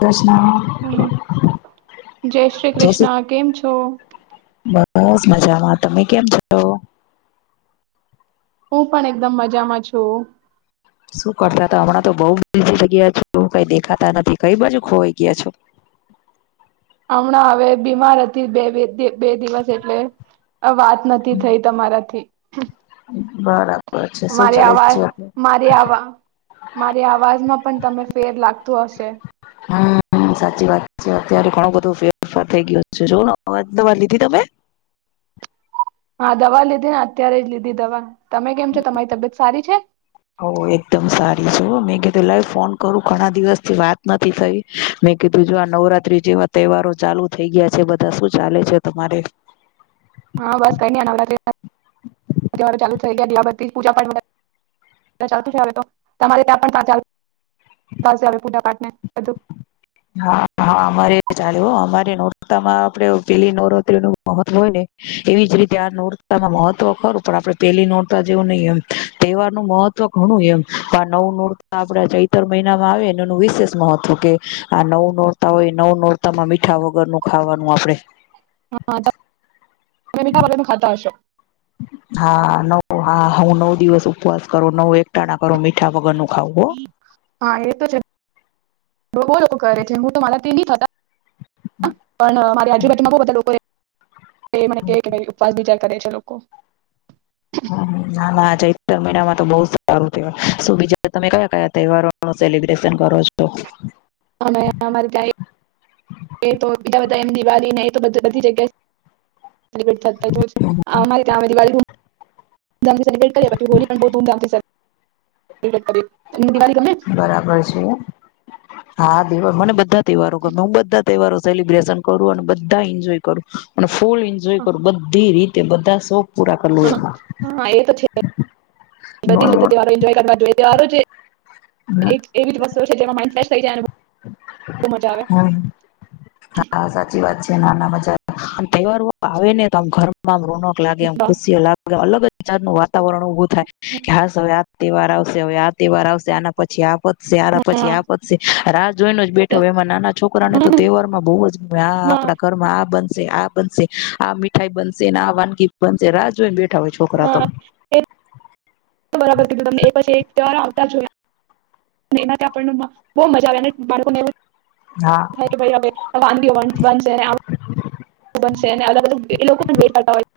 કૃષ્ણ હા જય શ્રી કૃષ્ણ કેમ છો? બસ મજામાં તમે કેમ છો? હું પણ એકદમ મજામાં છું. શું કરતા તા હમણાં તો બઉ બીજી જગ્યા બઉ કઈ દેખાતા નથી કઈ બાજુ ખોવાઈ ગયા છો હમણાં હવે બીમાર હતી બે બે બે દિવસ એટલે વાત નથી થઈ તમારાથી [inaudible] બરા મારે અવાજ મારે આવા મારી અવાજમાં પણ તમે ફેર લાગતો હશે. ફ થઈ ગયો છે જો દવા લીધી તમે હા દવા લીધી ને અત્યારે જ લીધી દવા. તમે કેમ છો તમારી તબિયત સારી છે ઓ એકદમ સારી જો હ મે કે પ લ ફોન કરું ઘણા દિવસ થી વાત નથી થઈ મેં કીધું જો આ નવરાત્રી જેવા તહેવારો ચાલુ થઈ ગયા છે બધા શું ચાલે છે તમારે? હા બસ કઈ ન નવરાત્રી ચાલુ થઈ ગયા દીવાબતી પૂજા પાઠ ચાલ તો તમારે ત્યાં પણ પૂજા પાઠને હા હા અમારે ચાલે અમારે નોરતામાં આપડે પેલી નવરાત્રી નું મહત્વ હોય ને એવી જ રીતે આ નોરતામાં મહત્વ ખરું પણ આપણે પેલી નોરતા જેવું નહી એમ તહેવાર નું મહત્વ ઘણું એમ નવું નોરતા આપડા ચૈતર મહિનામાં આવેને એનું વિશેષ મહત્વ કે આ નવું નોરતા હોય નવું નોરતામાં મીઠા વગરનું ખાવાનું આપડે. હા, તમે મીઠા વગર નું ખાતા હશો. હા નવ હા હું નવ દિવસ ઉપવાસ કરો નવ એક ટાણા પણ હું મીઠા વગર નું ખાવું હો. રો રો કરે છે હું તો મારા થી નઈ થતા હ પણ મારી આજુબાજ માં બઉ બધા લોકો એ એ મ એ ઉપવાસ બીજા કરે છે લોકો. ના ના ચૈતર મહિનામાં તો બઉ સારું તહેવાર શું બીજા તમે કયા-કયા તહેવારો નો સેલિબ્રેશન કરો છો. તો મેં અમાર ગાઈ તેતો બીજા બધા એમ દિવાળી નઈ તો બધ બધી જગ્યા સેલિબ્રેટ થતા જ હોય છે અમારે જવાનું દિવાળી નું ધમધામથી સેલિબ્રેટ કરે પછી હોલી પણ બહુ ધૂમધામથી સેલ ઈબ્રેટ કરીએ તમને દિવાળ ગમે ન? બરાબર છે હા દેવા મને બધા તહેવારો ગમે હ બધા તહેવારો સેલિબ્રેશન કરું અને બધા એન્જોય કરું અન ફૂલ એન્જોય કર બધી રી તે બધા શોખ પૂરા કરવું હ હા એ તો છે બધી રીતે એમાં તહેવારો એન્જોય કરવા જોઈએ તેવા એક એવી જ વસ્ત [unintelligible] છે જેમાં માઈન્ડ સેટ થઈ જાવાનું. હ હા સાચી વાત છે. નાના મજા તહેવારો આવે ને તો આમ ઘર માં રોનક લાગે એમ હા ખુશીઓ લાગ અલગ જ વિચારનું વા તાવરણ ઉભું થાય કે હાશ હવે તહેવાર આવશે હવે આ તહેવાર આવશે આના પછી આ પતશે પછી આ પતશે. આ રા જોઈને જ બેઠો એમાં નાના છોકરાને તો તહેવારમાં બહુ જ આ હા આપડા ઘરમાં આ બનશે આ બનશે આ મીઠાઈ બનશે ને આ વાનગી બનશે રાહ જોઈને બે હા, એ તો બરાબર કીધું તમે એક પછી એક તહેવાર આવતા જ હોય. એના આપણને બો મજા આવે બાળકોને હા [inaudible] વાનગીઓ બને એને આમ બનંસે ને અલગ અલગ એ લોકો વેડતા હોય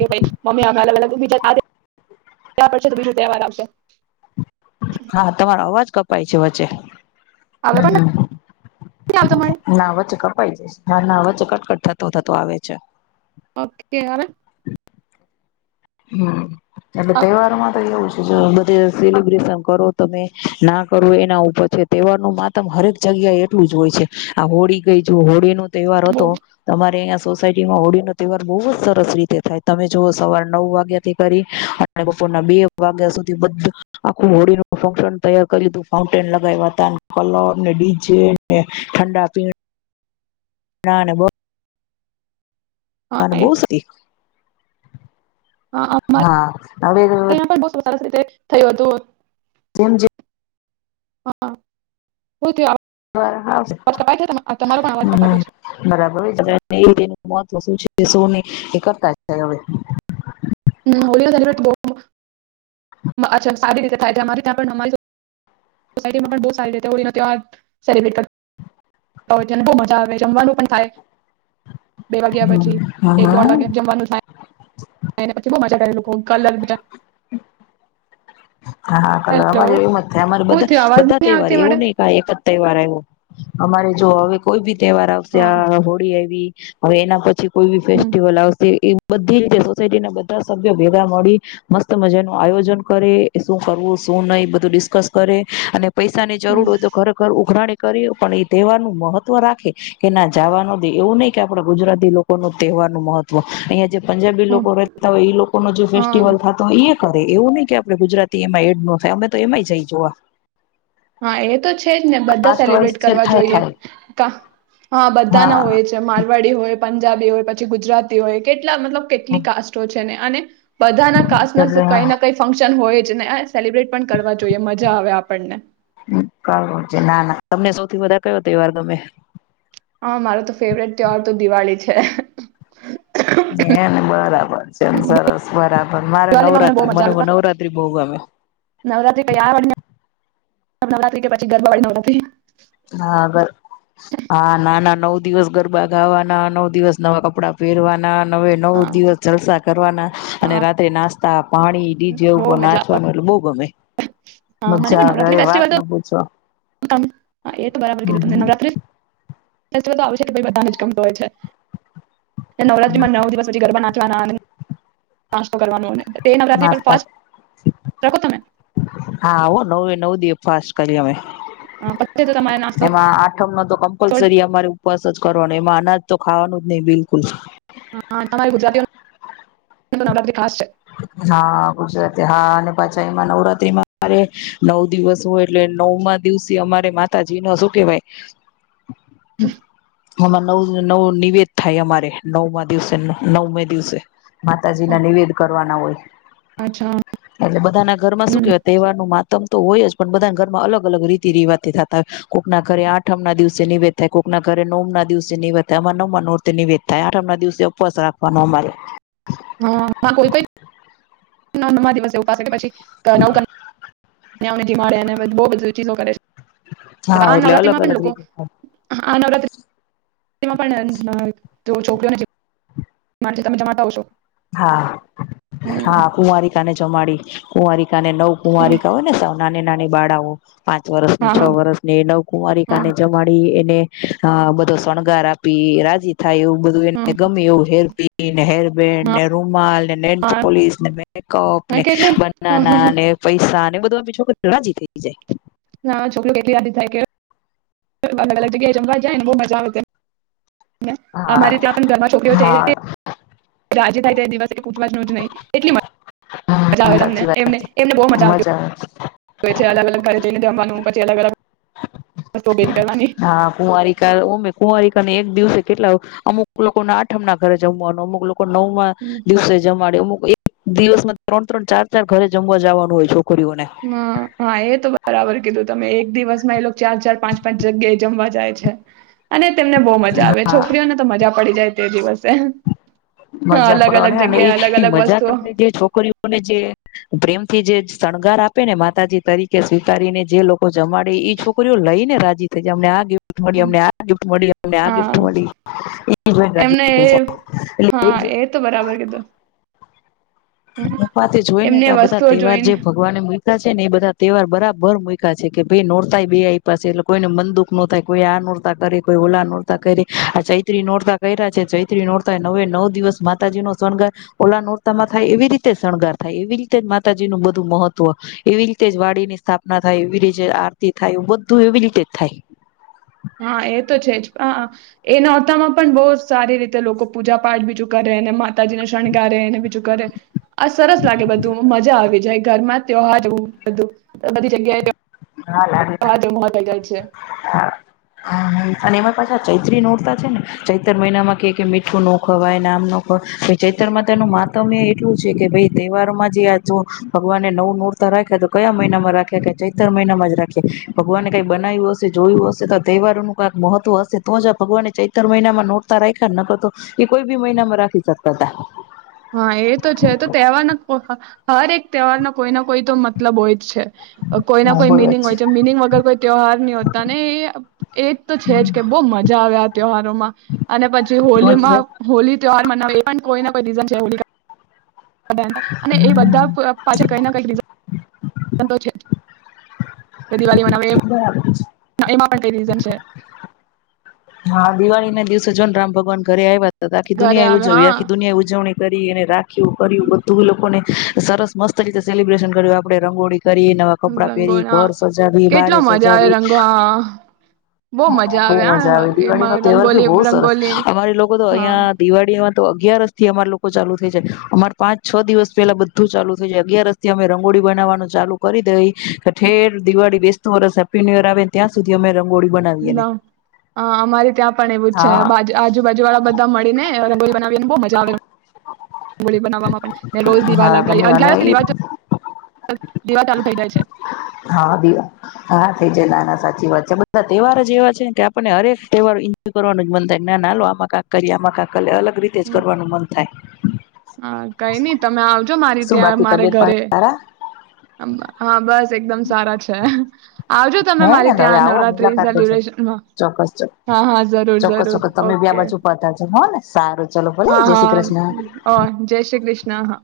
છે, મમ્મી અમે અલગ અલગ બીજા તો બીજ તહેવારશે હા તમારો અવાજ કપાય છે, વચ્ચે હવે પણ નથી આવતો પણ [unintelligible] ના વચ્ચે કપાઈ જશે ના ના વચ કટકટ થતો થતો આવે છે. ઓકે [inaudible] હમ્મ એટલે તહેવારમાં [inaudible] બધે સેલિબ્રેશન કરો તમે ના કરો એના ઉપર છે, તહેવારનું માતમ હરેક જગ્યા એટલું જ હોય છે. આ હોળી ગઈ જો હોળીનું તહેવાર હતો તમારે અં સોસાયટીમાં હોળીનો તહેવાર બહુ જ સરસ રીતે થાય, તમે જુઓ સવારના નવ વાગ્યાથી કરી અને બપોરના બે વાગ્યા સુધી બધુ આખું હોળીનું ફશન તૈયાર કરું ફાઉન્ટેન લગાવ હતા કલર ને ડીજે ને ઠંડા પીણા ના [inaudible] [inaudible] અહીંયા હા હવે પણ બહુ સરસ રીતે થયું હતું. [unintelligible] હ [inaudible] પણ અવાજ કપાતો છે [unintelligible] બરાબર [unintelligible] એ કરતા છે હવે હોલી નો સેલિબ્રેટ બો [inaudible] સારી રીતે થાય અમારી ત્યાં [inaudible] સોસાયટી માં પણ બો સારી રીતે હોડી નો ત્યોહાર સેલિબ્રિટ બો મજા આવે જમવાનું પણ થાય બે વાગ્યા હમ પછી એક દોઢ હમ વાગ્યા જમવાનું થાય ખાય ને પછી બો મજા કરે લોકો કલર બીજા હા કલર હેલો અમારે એ મ જ થાય અમારે હું બધા થયું અવાજ બધા નહી તહેવાર આવતી એવું મળે નહિ કાય એક જ તહેવાર આવ્યો અમારે જો હવે કોઈ બી તહેવાાર આવસે હા આ હોળી આયવી હવે એના પછી કોઈ ભી હમ ફેસ્ટિવલ આવસે એ બધી રીતે સોસાયટી ના બધા સભ્યો ભેગા મળી મસ્ત મજા નું આયોજન કરે એ શું કરવું શું નહીં બધું ડિસ્કસ કરે અને પૈસાની હમ જરૂર હોય તો ઘરે ઘર ઉઘરાણી કરી પણ એ તહેવાર નું મહત્વ રાખે કે ના જવાનું દે, એવું નહીં કે આપડે ગુજરાતી લોકો નો તહેવારનું મહત્વ અહિયાં જે પંજાબી હમ લોકો રહેતા હોય લોકો નો જે હા ફેસ્ટિવલ થતો હોય એ કરે એવું નહીં કે આપડે ગુજરાત એમાં એડ ન થાય અમે તો એમાંય જઈ જોવા હા એ તો છે જ ને બધા કાસ્ટ વાઇઝ સેલિબ્રેટ છે કરવા થાય જોઈએ થાય હા બધા ના હા હોય છે મારવાડી હોય પંજાબી હોય પછી ગુજરાતી હોય કે કેટ મતલબ કેટલી કાસ્ટો છે તેને અને બધા ના કાસ્ટ ના કઈ એટલે ના કંઈ ફંક્શન હોય સેલિબ્રેટ પણ કરવા જોઈએ મજા આવે આપણને કરવું છે ના ના તમને થી બધા કયો તહેવાર ગમે હા મારો તો ફેવરેટ તહેવાર તો દિવાળી છે એમ બરાબર છે એમ સરસ બરાબર મારે દિવાળીમાં બહુ નવરાત્રી મજા મને આવે પણ નવરાત્રી બહુ ગમે નવરાત્રી કયા વાળી નવરાત્રી કે પછી ગરબા વાળી નવરાત્રી હા ગર હા ના ના નવ દિવસ ગરબા ગાવાના નવ દિવસ નવા કપડા પહેરવાના નવે નવ હા દિવસ જલસા કરવાના અને હા રાત્રે નાસ્તા તાપ પાણી ડીજે બહુ ઉપર મજા નાચવાનું એટલે બહુ ગમે મજા આવે અરે વાત ના પૂછો હ તમ હા એ તો બરાબર હમ કીધી હમ નવત્રરાત્રી [unintelligible] આવ છે કે બધાને જ ગમતું હોય છે નવરાત્રીમાં નવ દિવસ પછી ગરબા ના ચા અને નાસ્તો કરવા નો એની અંદર નાસ્તા તમે હા આવો નવ નવ દિવ ઉપવાસ કરી અમે અ, પછી તો તમારે નાસ્તો એમાં આઠમ ન તો કમ્પલસરી અમારે ઉપવાસ જ કરવાનો માનાજ તો ખાવાનું જ નહીબિલકુલ હ તમે ગુજરાતીઓ હા ગુજરાતી હા અને પાછા એમાં નવરાત્રીમાં અરે નવ દિવસ હોય એટલે નવમાં દિવસે અમારે માતાજી નો શું કેવાય [inaudible] આમાં નવ નવ નિવેદ થાય અમારે નવમાં દિવસે નવમ દિવસે માતાજી ઓ, ના ન નિવેદ કરવા ના હોય અચ્છા એટલે બધાના ઘરમાં શું હમ કેવાય તહેવારનું મા તમ તો હોય જ પણ બધાના ઘરમાં અલગ અલગ રીતિ રિવાતે થતા હોય કોઈકના ઘરે આઠમ ના દિવસે નિવેદ થાય કોઈકના ઘરે નવમ ના દિવસે નિવેદ થાય આમાં નવમા નર્તે નિવેદ થાય આઠમ ના દિવસે ઉપવાસ રાખવાનો અમારે હા ના કોઈ કોઈ નવમ ના દિવસે ઉપવાસ કરે પછી [unintelligible] કાનીયા ઓ ને જીમાડે અને બુ બધું ચીનો કરેછે. હા એટલે અલગ અલગ રીતે થાય આ નવરાત્ર તેમાં પણ છોકરીઓ મામાંથી તમે જમાતા આવશો હા હા કુંવારી ક માડી કુંવારી નવ કુમારી કાવય ને સા નાની નાની બાળાઓ પાંચ વર્ષ ની હા, છ હા, વર્ષ ની હા, નવકુમારિકાને જમાડી એને હ બધો શોણગાર આપી રાજી થ થાય એવું બધું એને હા, ગમે એવું હેર પી ન હેરબન્ડ હા, રુમાલ હા. [unintelligible] હા ને કેટલી બનાને હા પૈસા પીછો જીતેઈ જાય હા છોકરી કેટલી યાદી થાય કે અલગ અલગ જગ્યાએ જ ક્યા એને બહ મજા આવ જાય અમારી હા ત્યાં પણ ઘરમાં છોકરીઓ છે રાજે થાય ત દિવસ પૂછવા જ ન જ નં એલી મા આવે હા તમને સાચી વાત એમને બહ મજા આવ અલગ અલગ ઘરે જઈને. નું પચ અલગ વસ્તુઓ ભેગી કરવાની. હા કુંવારીિક ઓમે કુંવારી અને એક દિવસે કેટલા અમુક લોકો ના આઠમના ઘરે જમવાનું અમુક લોકો નવમાં દિવસે જમાડ દિવસમાં ત્રણ ત્રણ ચાર ચાર ઘરે જમવા જવાનું હોયો હ હા એ તો બરાબર કીધું તમે એક એક દિવસમાં એ ચાર ચાર પાંચ પાંચ જગ્યા એ જમવા જાય છે અને તેમને બહુ મજા આવે હા છોકરીઓ ને તો મજા પડી જાય. તે દિવસે મજા અલગ અલગ કરવાની અને જગ્યાએ અલગ એ અલગ મજા વસ્તુઓ કરતા જે છોકરીઓને જે પ્રેમથી જે શણગાર આપે ને માતાજી તરીકે સ્વીકારીને જે લોકો જમાડે છોકરીઓ લઈને રાજી થઈ જ અમને આ મ હમ, આ ગિફ્ટ મળીને આ ગિફ્ટ હા મળી એ જોય એમને જાય એ એટ હા, એ તો બરાબર કીધું. હમ, ા [unintelligible] તે જોય ને તો એમને આ બધા વસ્તુઓ તહેવાર જે જોઈને ભગવાનને મળે. છે ને, એ બધા તહેવાર બરાબર મુક્યા છે કે ભાઈ. નોરતાય બે આઈ પાસે એટલે કોઈને મન દુઃખ નો થાય. કોઈ આ નોરતા કરે, કોઈ ઓલા નોરતા કરે. આ ચૈત્રી નોરતા કર્યા છે- ચૈત્રી નોરતા નવે નવ દિવસ માતાજી નો શણગાર, ઓલા નોરતા. થાય એવી રીતે શણગાર થાય, એવી રીતે જ માતાજી નું બધું મહત્વ, એવી રીતે જ વાડી ની સ્થાપના થાય, એવી રીતે આરતી થાય, એ બધું એવી રીતે જ થાય. હા, એ તો છે જ. એ નોરતામાં પણ બહુ સારી રીતે લોકો પૂજા- પાઠ બીજું કરે અને. તાજી ને શણગારે એને બીજું કરે- આ સરસ લાગે બધું મજા આવી જાય. ઘર માં ત્યોહાર જોવું, બધું બધી જગ્યાએ. હા લ ત્યોહાર જેવું થઈ જાય છે હા [inaudible] અને એમાં પાછા ચૈત્રી નોરતા છે ને, ચૈતર મહિનામાં કે કે મીઠું ન ખવાય, નામ નો લેવાય. ચૈતરમાં તેનું માતમ્ય એટલું છે કે ભાઈ, તહેવારોમાં જે આ જો ભગવાને નવું નૂરતા રાખ્યા તો કયા મહિનામાં રાખ્યા કેૈ? ચૈતર મહિનામાં જ રાખી ભગવાને કંઈ બનાવ્યું હશે, જોયું હશે તો તહેવારોનું કક મહત્વ હશે. તો જ ભગવાને ચૈતર મહિનામાં નોટતા રાખ્યા ન કરતો એ કોઈ બી મહિનામાં રાખી શકતા હતા? હા, એ તો છે. તો તહેવારના હર એક તહેવારના કોઈ ના કોઈ તો મતલબ હોય જ છે. કોઈ ના હા કોઈ બરોબર મિનિંગ હોય છે. મિનિંગ વગર કોઈ તહેવાર નહીં હોતા ને એ એક તો છે હમ જ કે બહુ મજા આવે. આ તહેવારોમાં અને પછી રોજ હોલીમાં હોલી તેવા. એ પણ કોઈને કોઈ ડિઝાઇન. જવ [unintelligible] અને એ હમ બધા પાછા કઈ ના કઈ રીઝન. તો છે. દિવાળી મનાવે એમ બરાબર છે. એમાં પણ કઈ રીઝન છે? હા, દિવાળી ના દિવસે જોને, રામ ભગવાન ઘરે આવ્યા. તો આખી ઘરે દુનિયાઈ આવે ઉજવવી હા આખી દુનિયા ઉજવણી. બરીગનિરા [inaudible] કેવું કર્યું બધું એ લોકોને? સરસ મસ્ત રીતે સેલિબ્રેશન કર્યું. આપડે રંગોળી. કરી, નવાં કપડા રંગો પહેરી, હા ઘર સજાવી, કેટલો બારે મજા આવે સજાવી રંગો હા બહુ મજા બહુ આવે હા મજા આવે. દિવાળી એમાં નો તહેવાર ભી રંગોલી બહુ સરસ. રંગોલી અમારી લોકો તો હા અહિયાં દિવાળી. તો અગિયારસ થી અમાર લોકો ચાલુ થઈ છે. અમાર પાંચ- છ દિવસ પેલા બધું ચાલુ થઈ છે. અગિયાર રસ થી અમે રંગોળી બનાવાનું ચાલુ કરી દઈ. ઠેર દિવાળી બેસ. સપ ય આવે ત્યાં સુધી અ [unintelligible] રંગોળી બનાવીએ. અ અમારે ત્યાં પણ એવું છે. આજુબાજુ વાળા બધા મળીને રંગોલી બનાવી ને બહુ મજા આવે. રંગોળી બનાવવામાં પણ મે રોજ દીવા હા લગાવી ગમે અને અગાર દી એ દીવા ચાલુ થઈ જાય છે. વચ્ચે આ બધા તહેવા જ એવા છે કે આપણને હરેક તહેવારય કરવા જ મન થાય ના લો આમાં કાક કરીએ આમાં કા કરે અલગ. રીતે જ કરવાનું મન. હા, કઈ નઈ તમે આવજો મારી શું ત્યાં બાકી મારે તબિયત ઘરે પાણી સારા હા બસ બસ એકદમ સારા છે. આવજો તમે હે ને મારી હવે ત્યાં આવો નવરાત્રી મુલાકાત લેજો સેલિબ્રેશનમાં ચોક્કસ હા હા જરૂર ચોક્કસ જરૂર ચોક્કસ તમે બી આ ઓકે. બાજુ પધારજો હો ને સારું. ચલો ભલે હા જય શ્રી કૃષ્ણ હા ઓ જય શ્રી કૃષ્ણ હા.